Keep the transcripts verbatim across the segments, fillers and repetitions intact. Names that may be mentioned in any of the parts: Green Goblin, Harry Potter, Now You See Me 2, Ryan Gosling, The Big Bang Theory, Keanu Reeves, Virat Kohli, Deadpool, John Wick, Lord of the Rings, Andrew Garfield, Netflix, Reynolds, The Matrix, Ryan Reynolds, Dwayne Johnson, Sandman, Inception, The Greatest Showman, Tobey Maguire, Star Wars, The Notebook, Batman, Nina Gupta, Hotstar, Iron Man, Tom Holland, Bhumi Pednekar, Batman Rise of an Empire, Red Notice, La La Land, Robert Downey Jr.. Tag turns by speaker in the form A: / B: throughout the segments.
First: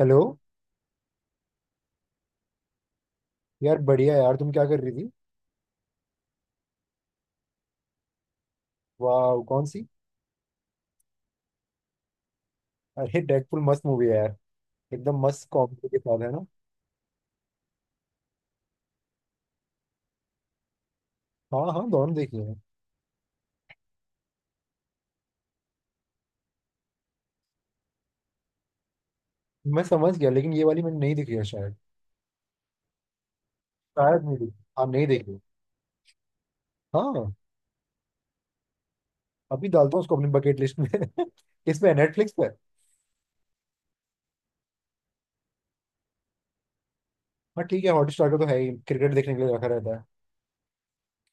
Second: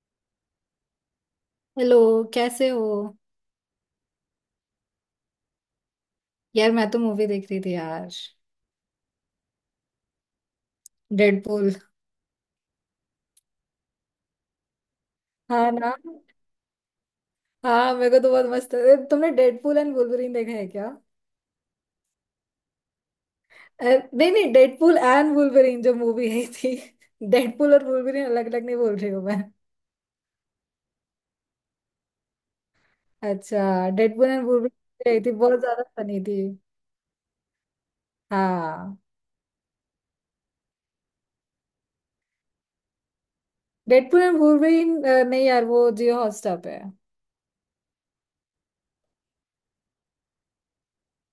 A: Hello.
B: Hello. कैसे हो?
A: यार बढ़िया। यार, तुम क्या कर रही थी?
B: यार मैं तो मूवी देख रही थी यार।
A: वाह! कौन सी?
B: डेडपूल।
A: अरे डेडपुल मस्त मूवी है यार। एकदम मस्त
B: हाँ
A: कॉमेडी
B: ना।
A: के साथ है ना।
B: हाँ मेरे को तो बहुत मस्त ए, तुमने डेडपूल एंड वुल्वरीन देखा है क्या?
A: हाँ हाँ, दोनों देखी है।
B: ए, नहीं नहीं, डेडपूल एंड वुल्वरीन जो मूवी आई थी। डेडपूल और वुल्वरीन अलग अलग नहीं बोल रही हूँ मैं।
A: मैं समझ गया, लेकिन ये वाली मैंने नहीं देखी है शायद।
B: अच्छा
A: शायद
B: डेडपूल
A: नहीं
B: एंड
A: देखी। हाँ, नहीं
B: वुल्वरीन आई थी,
A: देखी।
B: बहुत ज्यादा फनी थी।
A: हाँ।
B: हाँ
A: अभी डालता हूँ उसको अपनी बकेट लिस्ट में। इस पे नेटफ्लिक्स पर।
B: Deadpool and Wolverine. नहीं यार वो जियो हॉटस्टार पे है।
A: हाँ ठीक है। हॉटस्टार का तो है ही, क्रिकेट देखने के लिए रखा रहता है।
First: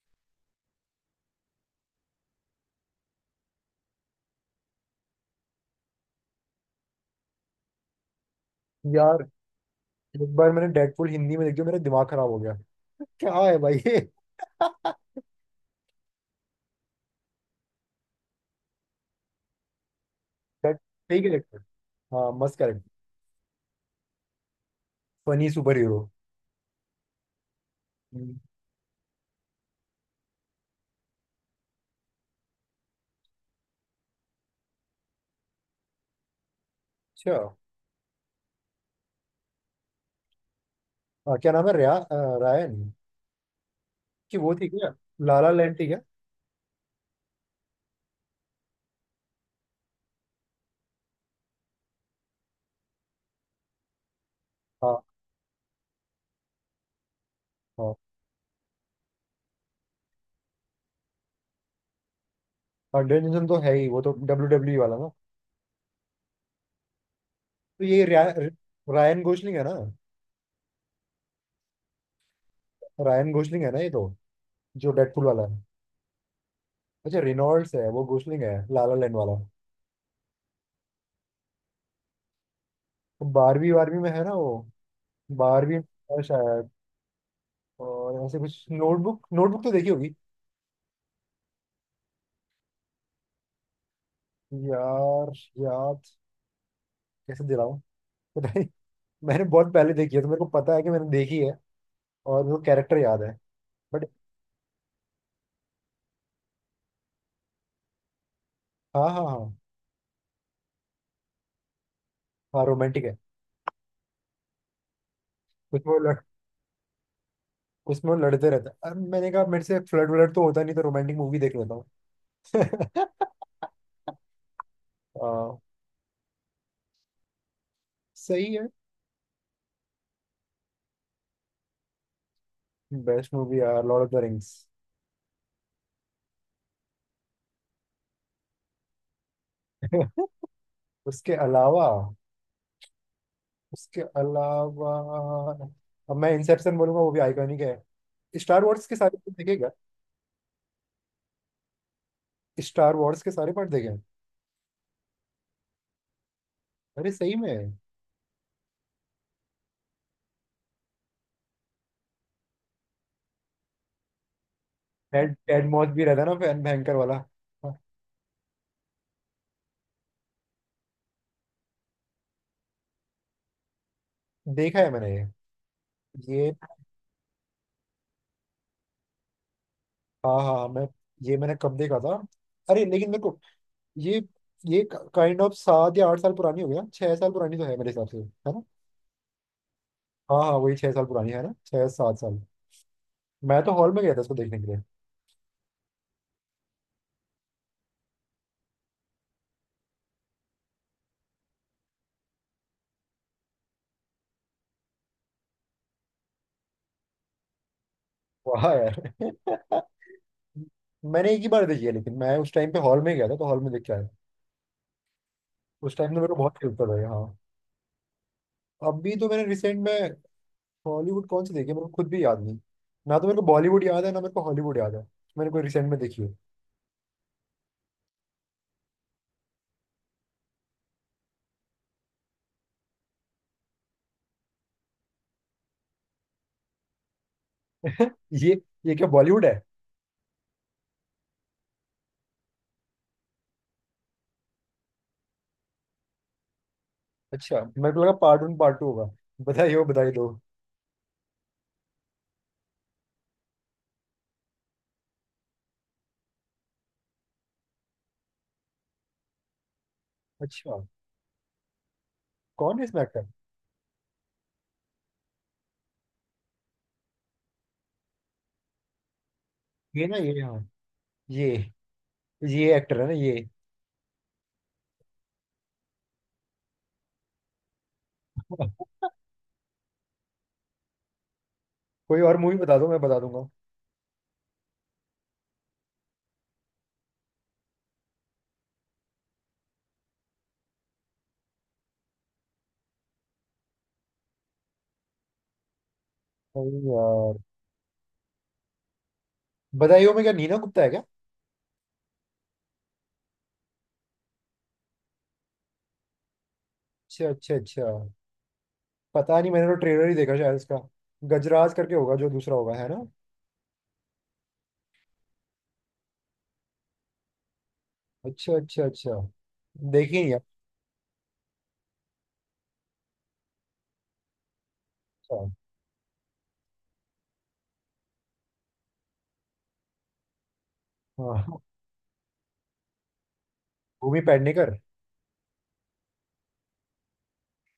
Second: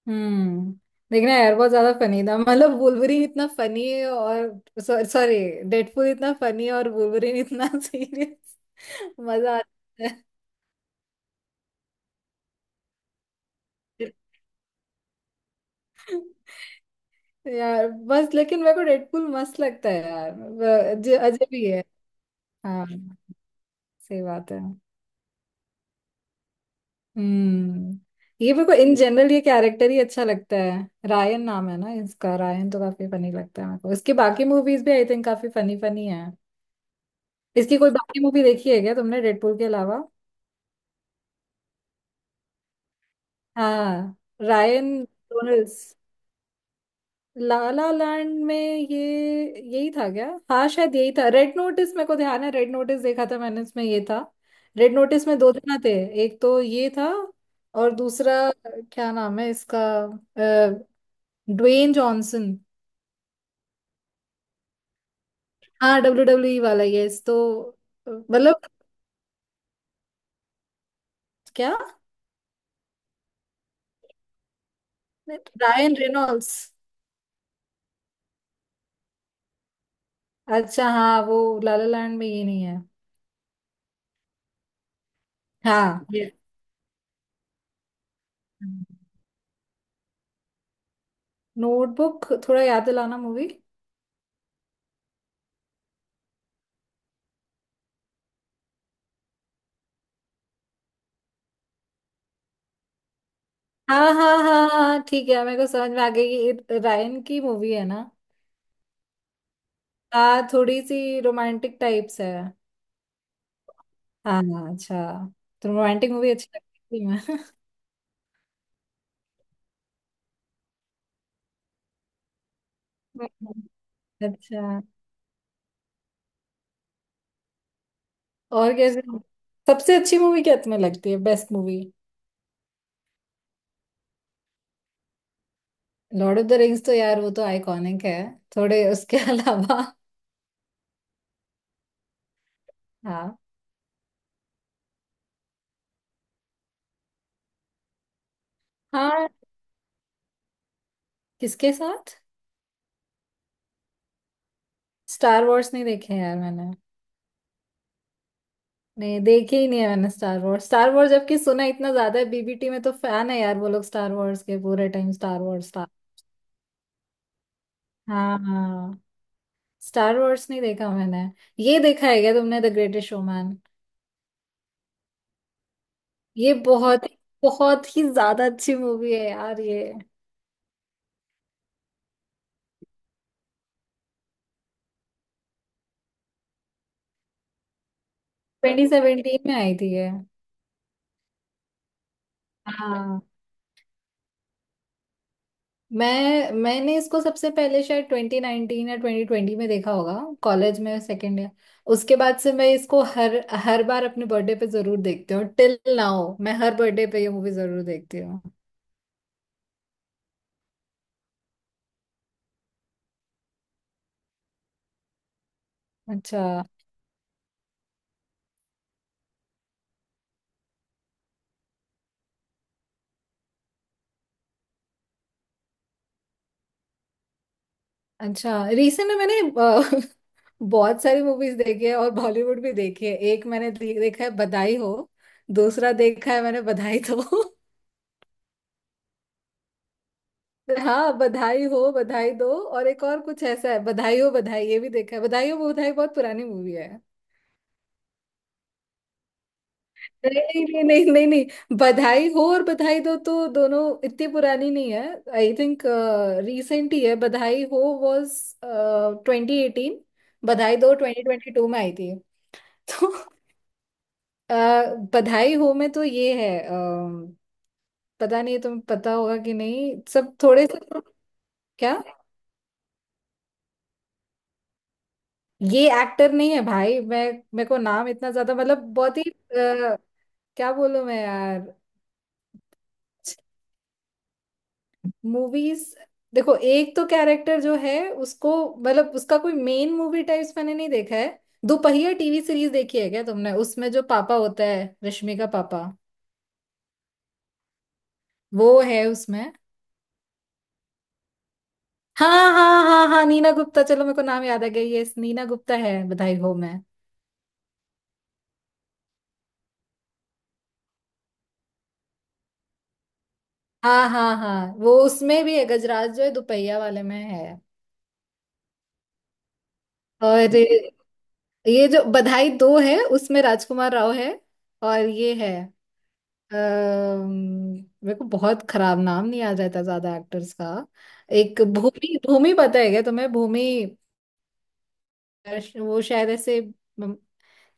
B: हम्म। देखना यार, बहुत ज्यादा फनी था, मतलब वुल्वरीन इतना फनी है और सॉरी डेडपूल इतना फनी है और वुल्वरीन इतना सीरियस।
A: यार,
B: मजा आता है।
A: एक बार मैंने डेडपुल हिंदी में देखी, मेरा दिमाग खराब हो गया। क्या है भाई ये?
B: यार बस लेकिन मेरे को डेडपूल मस्त लगता है यार, व- ज-
A: ठीक है।
B: अजब ही है।
A: हाँ, मस्त, करेक्ट।
B: हाँ। सही बात है।
A: Funny super hero.
B: हम्म। ये मेरे को इन जनरल ये कैरेक्टर ही अच्छा लगता है। रायन नाम है ना इसका? रायन तो काफी फनी लगता है मेरे को। इसके बाकी मूवीज भी आई थिंक काफी फनी फनी है।
A: अच्छा।
B: इसकी कोई बाकी मूवी देखी है क्या तुमने डेडपूल के अलावा?
A: हाँ, क्या नाम है रिया अ, रायन?
B: हाँ।
A: कि वो थी क्या?
B: रायन
A: लाला लैंड थी
B: रोनल्ड्स।
A: क्या?
B: ला ला लैंड में ये? यही था क्या, हाँ शायद यही था। रेड नोटिस मेरे को ध्यान है, रेड नोटिस देखा था मैंने, इसमें ये था। रेड
A: हाँ
B: नोटिस में दो जना थे। एक तो ये था। और
A: हाँ
B: दूसरा क्या नाम है इसका? अ, ड्वेन जॉनसन।
A: हाँ। डेनिसन तो है ही, वो तो डब्ल्यू डब्ल्यू वाला ना।
B: हाँ डब्ल्यू डब्ल्यू ई वाला यस तो।
A: तो ये रिया,
B: मतलब।
A: रायन गोसलिंग है ना?
B: क्या?
A: रायन गोसलिंग है ना ये तो? जो डेडपुल वाला है।
B: Ryan Reynolds.
A: अच्छा, रिनॉल्ड्स है वो। गोसलिंग है लाला लैंड वाला।
B: अच्छा हाँ वो। लाला लैंड में ये नहीं है।
A: तो बारहवीं बारहवीं में है ना वो? बारहवीं
B: हाँ।
A: में शायद। और ऐसे कुछ, नोटबुक नोटबुक तो देखी होगी।
B: नोटबुक थोड़ा याद दिलाना मूवी।
A: यार, याद कैसे दिलाऊं? पता नहीं। मैंने बहुत पहले देखी है, तो मेरे को पता है कि मैंने देखी है। और वो कैरेक्टर याद है। बट
B: हाँ हाँ हाँ हाँ ठीक है मेरे को समझ में आ गई, ये रायन की मूवी है ना।
A: हाँ हाँ हाँ।
B: हाँ थोड़ी सी रोमांटिक टाइप्स है।
A: हाँ, रोमांटिक है।
B: हाँ। अच्छा, तो
A: कुछ वो
B: रोमांटिक
A: लड़
B: मूवी अच्छी लगती है।
A: कुछ वो लड़ते रहते हैं। अब मैंने कहा, मेरे से फ्लर्ट व्लर्ट तो होता नहीं, तो रोमांटिक मूवी देख लेता हूँ।
B: मैं अच्छा।
A: हाँ, सही है।
B: और कैसे? सबसे अच्छी मूवी क्या तुम्हें लगती है, बेस्ट मूवी?
A: बेस्ट मूवी यार, Lord of the Rings.
B: Lord of the Rings तो यार वो तो आइकॉनिक है। थोड़े उसके अलावा।
A: उसके अलावा।
B: हाँ।
A: उसके अलावा, अब मैं इंसेप्शन बोलूंगा, वो भी आइकॉनिक है। स्टार वॉर्स के सारे
B: हाँ
A: पार्ट देखेगा।
B: किसके साथ?
A: स्टार वॉर्स के सारे पार्ट देखे हैं।
B: स्टार वॉर्स नहीं देखे हैं यार मैंने।
A: अरे, सही में?
B: नहीं देखे ही नहीं है मैंने स्टार वॉर्स। स्टार वॉर्स जबकि सुना इतना ज्यादा है, बीबीटी में तो फैन है यार वो लोग स्टार वॉर्स के, पूरे टाइम
A: टेड
B: स्टार
A: टेड
B: वॉर्स
A: मॉस
B: स्टार।
A: भी रहता है ना, फैन भयंकर वाला। हाँ,
B: हाँ हाँ। स्टार वॉर्स नहीं देखा मैंने। ये देखा है क्या तुमने, द ग्रेटेस्ट शोमैन?
A: देखा है मैंने ये। ये।
B: ये बहुत, बहुत ही ज्यादा अच्छी मूवी है यार ये।
A: हाँ हाँ, मैं ये मैंने कब देखा था? अरे, लेकिन मेरे को ये। ये काइंड ऑफ सात या आठ साल पुरानी हो गया, छह साल पुरानी तो है मेरे हिसाब से, है ना?
B: ट्वेंटी सेवेंटीन में आई थी ये।
A: हाँ हाँ, वही छह साल पुरानी है ना? छह सात साल।
B: हाँ।
A: मैं तो हॉल में गया था इसको देखने के लिए।
B: मैं मैंने इसको सबसे पहले शायद टू थाउज़ेंड नाइन्टीन या ट्वेंटी ट्वेंटी में देखा होगा, कॉलेज में सेकेंड ईयर। उसके बाद से मैं इसको हर हर बार अपने बर्थडे पे जरूर देखती हूँ, टिल नाउ मैं हर बर्थडे पे ये मूवी जरूर देखती हूँ।
A: वाह यार! मैंने एक ही बार देखी है, लेकिन मैं उस टाइम पे हॉल में गया था तो हॉल में देख के आया। उस टाइम तो मेरे को बहुत
B: अच्छा।
A: फील कर रहा है। हाँ। अभी तो मैंने रिसेंट में हॉलीवुड कौन सी देखी है, मेरे को खुद भी याद नहीं। ना तो मेरे को बॉलीवुड याद है, ना मेरे को हॉलीवुड याद है। मैंने कोई रिसेंट में देखी है।
B: अच्छा, रिसेंट में मैंने अ, बहुत सारी मूवीज देखी है, और बॉलीवुड भी देखी है। एक मैंने दे- देखा है, बधाई हो। दूसरा देखा है मैंने, बधाई दो।
A: ये। ये क्या बॉलीवुड है?
B: हाँ बधाई हो बधाई दो, और एक और कुछ ऐसा है बधाई हो बधाई, ये भी देखा है। बधाई हो बधाई बहुत पुरानी मूवी है।
A: अच्छा, मेरे को लगा पार्ट वन पार्ट टू होगा, बधाई हो बधाई दो।
B: नहीं नहीं नहीं नहीं नहीं, बधाई हो और बधाई दो तो दोनों इतनी पुरानी नहीं है, आई थिंक रिसेंट ही है। Badhaai Ho was twenty eighteen. Badhaai
A: अच्छा,
B: दो ट्वेंटी ट्वेंटी टू में आई थी।
A: कौन है इसमें
B: तो
A: एक्टर?
B: अ, बधाई हो में तो ये है अ, पता नहीं तुम्हें पता होगा कि नहीं,
A: ये ना?
B: सब
A: ये, हाँ।
B: थोड़े से।
A: ये
B: क्या?
A: ये एक्टर है ना, ये?
B: ये एक्टर नहीं है भाई। मैं मेरे को नाम इतना ज्यादा, मतलब बहुत ही अ, क्या बोलूं मैं यार?
A: कोई और मूवी बता दो, मैं बता दूंगा।
B: मूवीज। देखो एक तो कैरेक्टर जो है उसको, मतलब उसका कोई मेन मूवी टाइप्स मैंने नहीं देखा है। दोपहिया टीवी सीरीज देखी है क्या तुमने? उसमें जो पापा होता है, रश्मि का पापा,
A: अरे यार,
B: वो है उसमें।
A: बधाइयों में क्या नीना गुप्ता है क्या?
B: हाँ हाँ हाँ हाँ नीना गुप्ता, चलो मेरे को नाम याद आ गया, ये नीना गुप्ता है बधाई हो मैं
A: अच्छा अच्छा अच्छा। पता नहीं, मैंने तो ट्रेलर ही देखा शायद इसका। गजराज करके होगा जो दूसरा होगा, है ना?
B: हाँ हाँ हाँ वो उसमें भी है, गजराज जो है दोपहिया वाले में है।
A: अच्छा अच्छा अच्छा। देखिए यार।
B: और ये जो बधाई दो है, उसमें राजकुमार राव है। और ये
A: अच्छा,
B: है अम्म, मेरे को बहुत खराब, नाम नहीं याद रहता ज्यादा एक्टर्स का।
A: हाँ,
B: एक भूमि, भूमि पता है क्या तुम्हें, भूमि?
A: भूमि पेडनेकर।
B: अर्श- वो शायद ऐसे म,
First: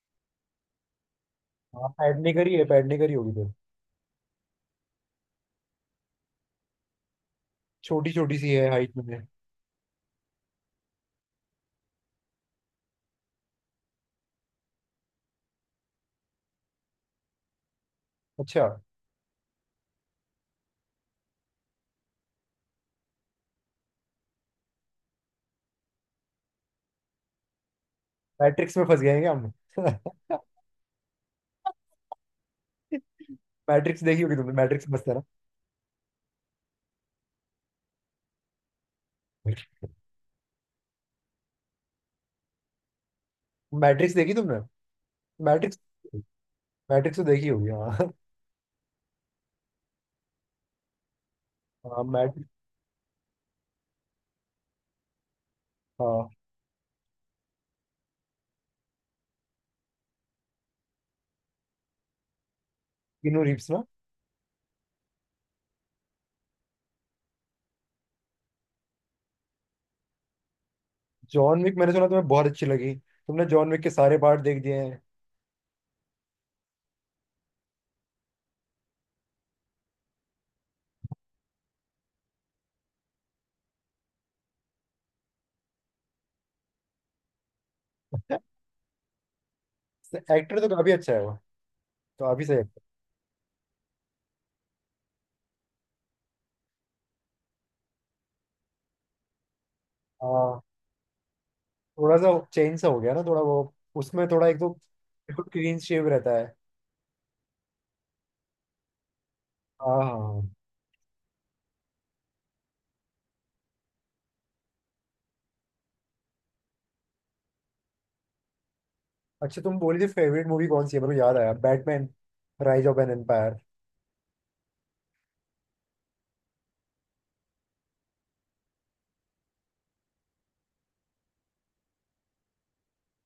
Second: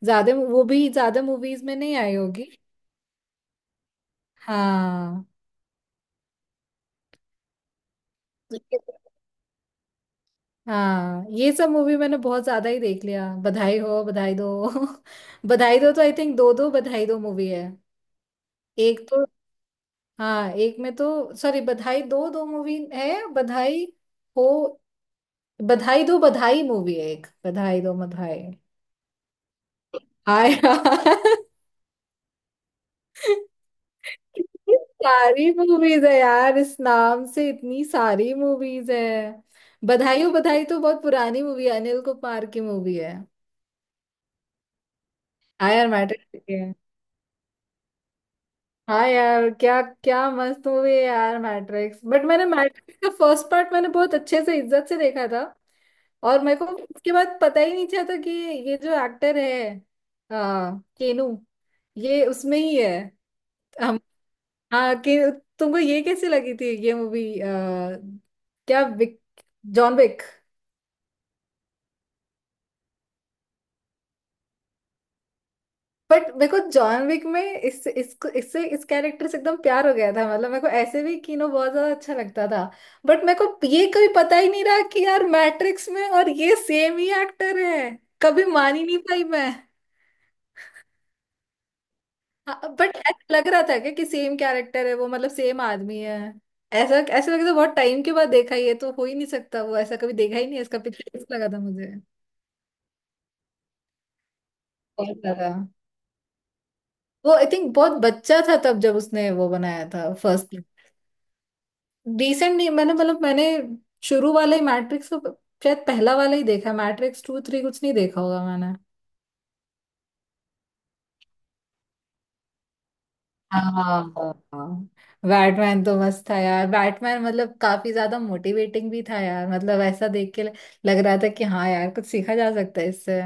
B: ज्यादा, वो भी ज्यादा मूवीज में
A: हाँ,
B: नहीं आई
A: पेडनेकर
B: होगी।
A: ही है, पेडनेकर ही होगी फिर।
B: हाँ।
A: छोटी छोटी सी है हाइट में।
B: हाँ ये सब मूवी मैंने बहुत ज्यादा ही देख लिया, बधाई हो बधाई दो। बधाई दो तो आई थिंक दो दो बधाई दो मूवी है।
A: अच्छा।
B: एक तो। हाँ एक में तो, सॉरी बधाई दो दो मूवी है, बधाई हो, बधाई दो बधाई मूवी है, एक बधाई दो बधाई।
A: मैट्रिक्स में फंस गए हैं क्या हम?
B: हाय यार।
A: मैट्रिक्स देखी होगी तुमने।
B: कितनी
A: मैट्रिक्स मस्त है ना?
B: सारी मूवीज है यार, इस नाम से इतनी सारी मूवीज है। बधाई हो बधाई तो बहुत पुरानी मूवी है, अनिल कपूर की मूवी है।
A: मैट्रिक्स देखी तुमने? मैट्रिक्स
B: आया मैटर।
A: मैट्रिक्स तो देखी होगी हाँ।
B: हाँ यार क्या क्या मस्त मूवी है यार मैट्रिक्स,
A: हाँ,
B: बट मैंने
A: मैट्रिक्स।
B: मैट्रिक्स का फर्स्ट पार्ट मैंने बहुत अच्छे से इज्जत से देखा था।
A: हाँ।
B: और मेरे को उसके बाद पता ही नहीं चला था कि ये जो एक्टर है आ, केनू, ये उसमें ही है।
A: किनू रिप्स ना?
B: हम। हाँ कि तुमको ये कैसी लगी थी ये मूवी, क्या Wick John Wick?
A: John Wick. मैंने सुना तुम्हें बहुत अच्छी लगी, तुमने जॉन विक के सारे पार्ट देख दिए हैं।
B: बट मेरे को जॉन विक में इस इसको इससे इस कैरेक्टर से एकदम प्यार हो गया था, मतलब मेरे को ऐसे भी कीनो बहुत ज्यादा अच्छा लगता था। बट मेरे को ये कभी पता ही नहीं रहा कि यार मैट्रिक्स में और ये सेम ही एक्टर है, कभी मान ही नहीं पाई मैं।
A: एक्टर तो काफी अच्छा है वो। तो काफी सही
B: हाँ,
A: एक्टर।
B: बट ऐसा लग रहा था क्या कि सेम कैरेक्टर है वो, मतलब सेम आदमी है। ऐसा ऐसा लगा था, बहुत टाइम के बाद देखा, ये तो हो ही नहीं सकता, वो ऐसा कभी देखा ही नहीं
A: हाँ,
B: है, इसका पिक्चर लगा था मुझे।
A: थोड़ा सा चेंज सा हो गया ना थोड़ा, वो। उसमें थोड़ा, एक तो
B: बहुत
A: बिल्कुल
B: ज्यादा
A: क्लीन शेव रहता है।
B: वो आई थिंक बहुत बच्चा था तब जब उसने वो बनाया
A: हाँ हाँ
B: था
A: हाँ।
B: फर्स्ट। डिसेंट नहीं, मैंने मतलब मैंने शुरू वाला ही मैट्रिक्स तो शायद पहला वाला ही देखा है, मैट्रिक्स टू थ्री कुछ नहीं देखा होगा मैंने।
A: अच्छा, तुम बोली थी फेवरेट मूवी कौन सी है, मेरे को याद आया। Batman Rise of an Empire.
B: हाँ। बैटमैन तो मस्त था यार, बैटमैन मतलब काफी ज्यादा मोटिवेटिंग भी था यार, मतलब ऐसा देख के लग रहा था कि हाँ यार कुछ सीखा जा सकता है इससे।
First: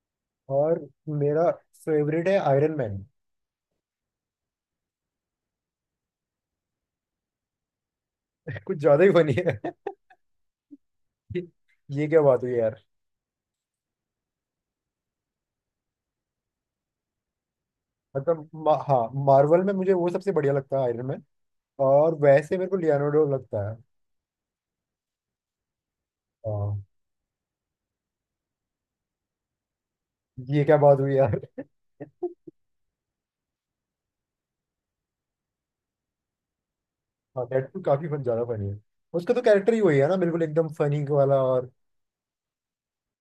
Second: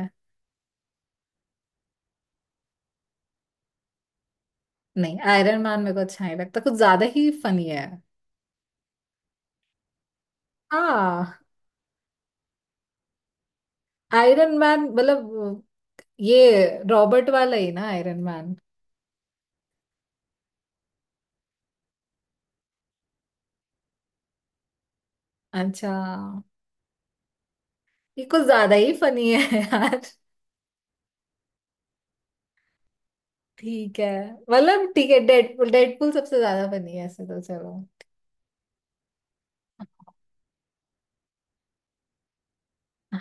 A: और मेरा फेवरेट है आयरन मैन।
B: नहीं आयरन मैन मेरे को अच्छा नहीं लगता, कुछ ज्यादा ही फनी है।
A: कुछ ज्यादा ही फनी है।
B: हाँ।
A: ये क्या बात हुई यार?
B: आयरन मैन मतलब ये रॉबर्ट वाला ही ना आयरन
A: मतलब
B: मैन?
A: मा, हाँ, मार्वल में मुझे वो सबसे बढ़िया लगता है, आयरन मैन। और वैसे मेरे को लियोनार्डो लगता है।
B: अच्छा।
A: हाँ।
B: ये कुछ ज्यादा ही फनी है।
A: ये क्या बात हुई यार?
B: ठीक है, मतलब ठीक है डेडपूल, डेडपूल सबसे ज्यादा बनी है ऐसे तो,
A: हाँ,
B: चलो।
A: डेडपूल काफी फन, ज्यादा फनी है। उसका तो कैरेक्टर ही वही है ना, बिल्कुल एकदम फनी वाला। और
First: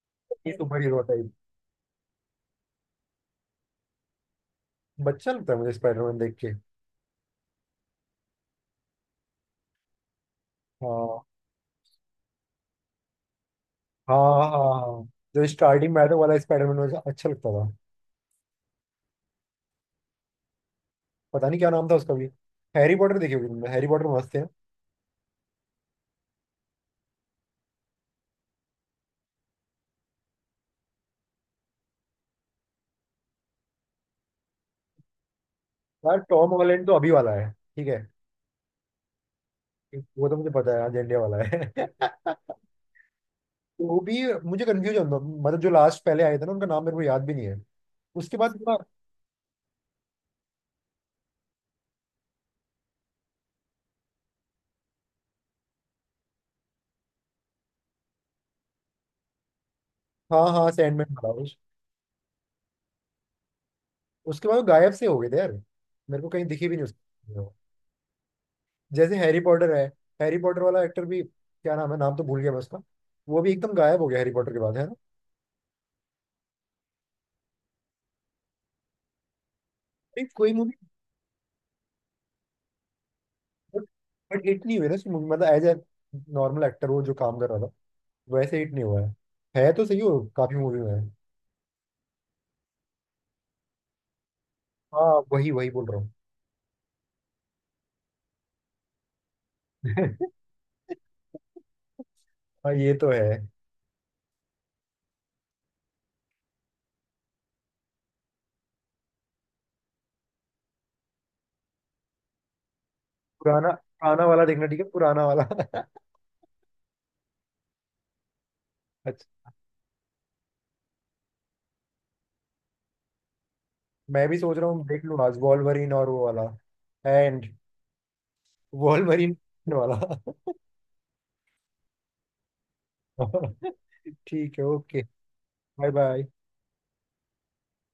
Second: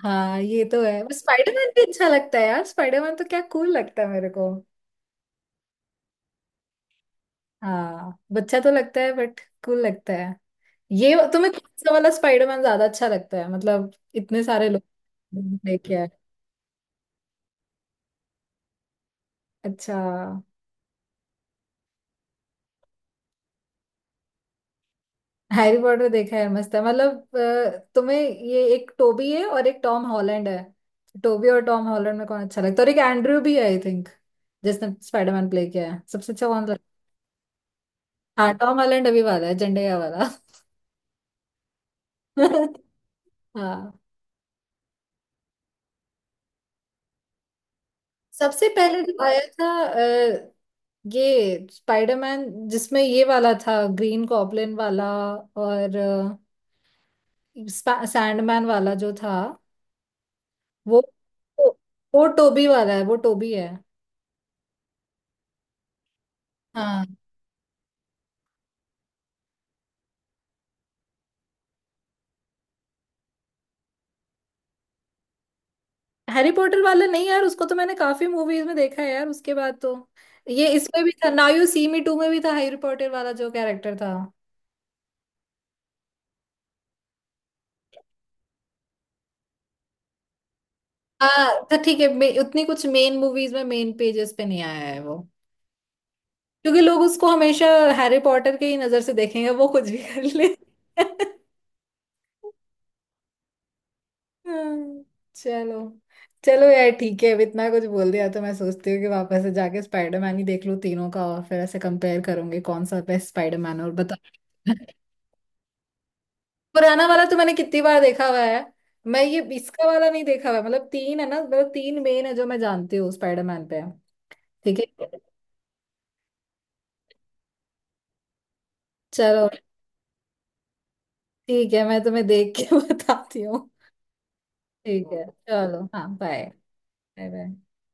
B: हाँ ये तो
A: सुपर हीरो
B: है, पर
A: टाइप।
B: स्पाइडरमैन भी अच्छा लगता है यार, स्पाइडरमैन तो क्या कूल लगता है मेरे को।
A: बच्चा लगता है मुझे स्पाइडरमैन देख के।
B: हाँ बच्चा तो लगता है, बट कूल लगता है। ये
A: हाँ
B: तुम्हें कौन सा वाला स्पाइडरमैन ज्यादा अच्छा लगता है? मतलब
A: हाँ
B: इतने
A: हाँ
B: सारे लोग
A: हाँ, जो स्टार्टिंग
B: देखे
A: में
B: हैं।
A: आया था वाला स्पाइडरमैन मुझे अच्छा लगता था।
B: अच्छा।
A: पता नहीं क्या नाम था उसका भी। हैरी पॉटर देखी होगी तुमने। हैरी पॉटर मस्त है।
B: हैरी पॉटर देखा है, मस्त है, मतलब अ, तुम्हें ये एक टोबी है और एक टॉम हॉलैंड है, टोबी और टॉम हॉलैंड में कौन अच्छा लगता है? और एक एंड्रयू भी है आई थिंक जिसने स्पाइडरमैन प्ले किया है,
A: यार,
B: सबसे अच्छा
A: टॉम
B: कौन लगता
A: हॉलैंड तो अभी वाला है, ठीक है।
B: है? हाँ टॉम हॉलैंड अभी वाला है, झंडेया
A: वो
B: वाला।
A: तो मुझे पता है, अजेंडे वाला है।
B: हाँ।
A: वो भी मुझे कंफ्यूज होता, मतलब जो लास्ट पहले आए थे ना, उनका नाम मेरे को याद भी नहीं है। उसके बाद
B: सबसे
A: थोड़ा-
B: पहले जो आया था अ, ये स्पाइडरमैन, जिसमें ये वाला था ग्रीन गॉब्लिन वाला, और अ, सैंडमैन वाला जो था,
A: हाँ हाँ,
B: वो
A: सैंडमैन था उस,
B: वो, वो टोबी वाला है, वो टोबी है।
A: उसके बाद वो गायब से हो गए थे यार। मेरे को कहीं दिखी भी नहीं
B: हाँ,
A: उसकी। जैसे हैरी पॉटर है, हैरी पॉटर वाला एक्टर भी क्या नाम है? नाम तो भूल गया मैं उसका। वो भी एकदम गायब हो गया हैरी पॉटर के बाद, है ना?
B: हैरी पॉटर वाला नहीं यार उसको तो मैंने काफी मूवीज में देखा है यार उसके बाद तो।
A: नहीं, कोई
B: ये
A: मूवी।
B: इसमें भी था, Now You See Me two में भी था हैरी पॉटर वाला जो कैरेक्टर था।
A: बट हिट नहीं हुई ना मूवी, मतलब एज ए नॉर्मल एक्टर वो जो काम कर रहा था, वैसे हिट नहीं हुआ है। है तो सही, हो काफी मूवी में है।
B: हाँ तो ठीक है, मे- उतनी कुछ मेन मूवीज में, मेन पेजेस पे नहीं आया है
A: हाँ,
B: वो।
A: वही वही बोल रहा हूँ।
B: क्योंकि लोग उसको हमेशा हैरी पॉटर के ही नजर से देखेंगे, वो कुछ भी कर ले।
A: हाँ, ये तो है।
B: हाँ, चलो। चलो यार ठीक है, अब इतना कुछ बोल दिया तो मैं सोचती हूँ कि वापस से जाके स्पाइडरमैन ही देख लूँ तीनों का, और फिर ऐसे कंपेयर करूंगी कौन सा बेस्ट
A: पुराना।
B: स्पाइडरमैन, और बता।
A: पुराना वाला देखना ठीक है, पुराना वाला।
B: पुराना वाला तो मैंने कितनी बार देखा हुआ है। मैं
A: अच्छा,
B: ये इसका वाला नहीं देखा हुआ है। मतलब तीन है ना, मतलब तीन मेन है जो मैं जानती हूँ स्पाइडरमैन पे।
A: मैं भी सोच रहा
B: ठीक
A: हूँ देख
B: है।
A: लूँ आज वॉल्वरिन और वो वाला। एंड वॉल्वरिन
B: चलो
A: वाला।
B: ठीक है, मैं तुम्हें देख के बताती हूँ।
A: ठीक है। ओके।
B: ठीक है चलो।
A: बाय
B: हाँ
A: बाय।
B: Bye bye bye.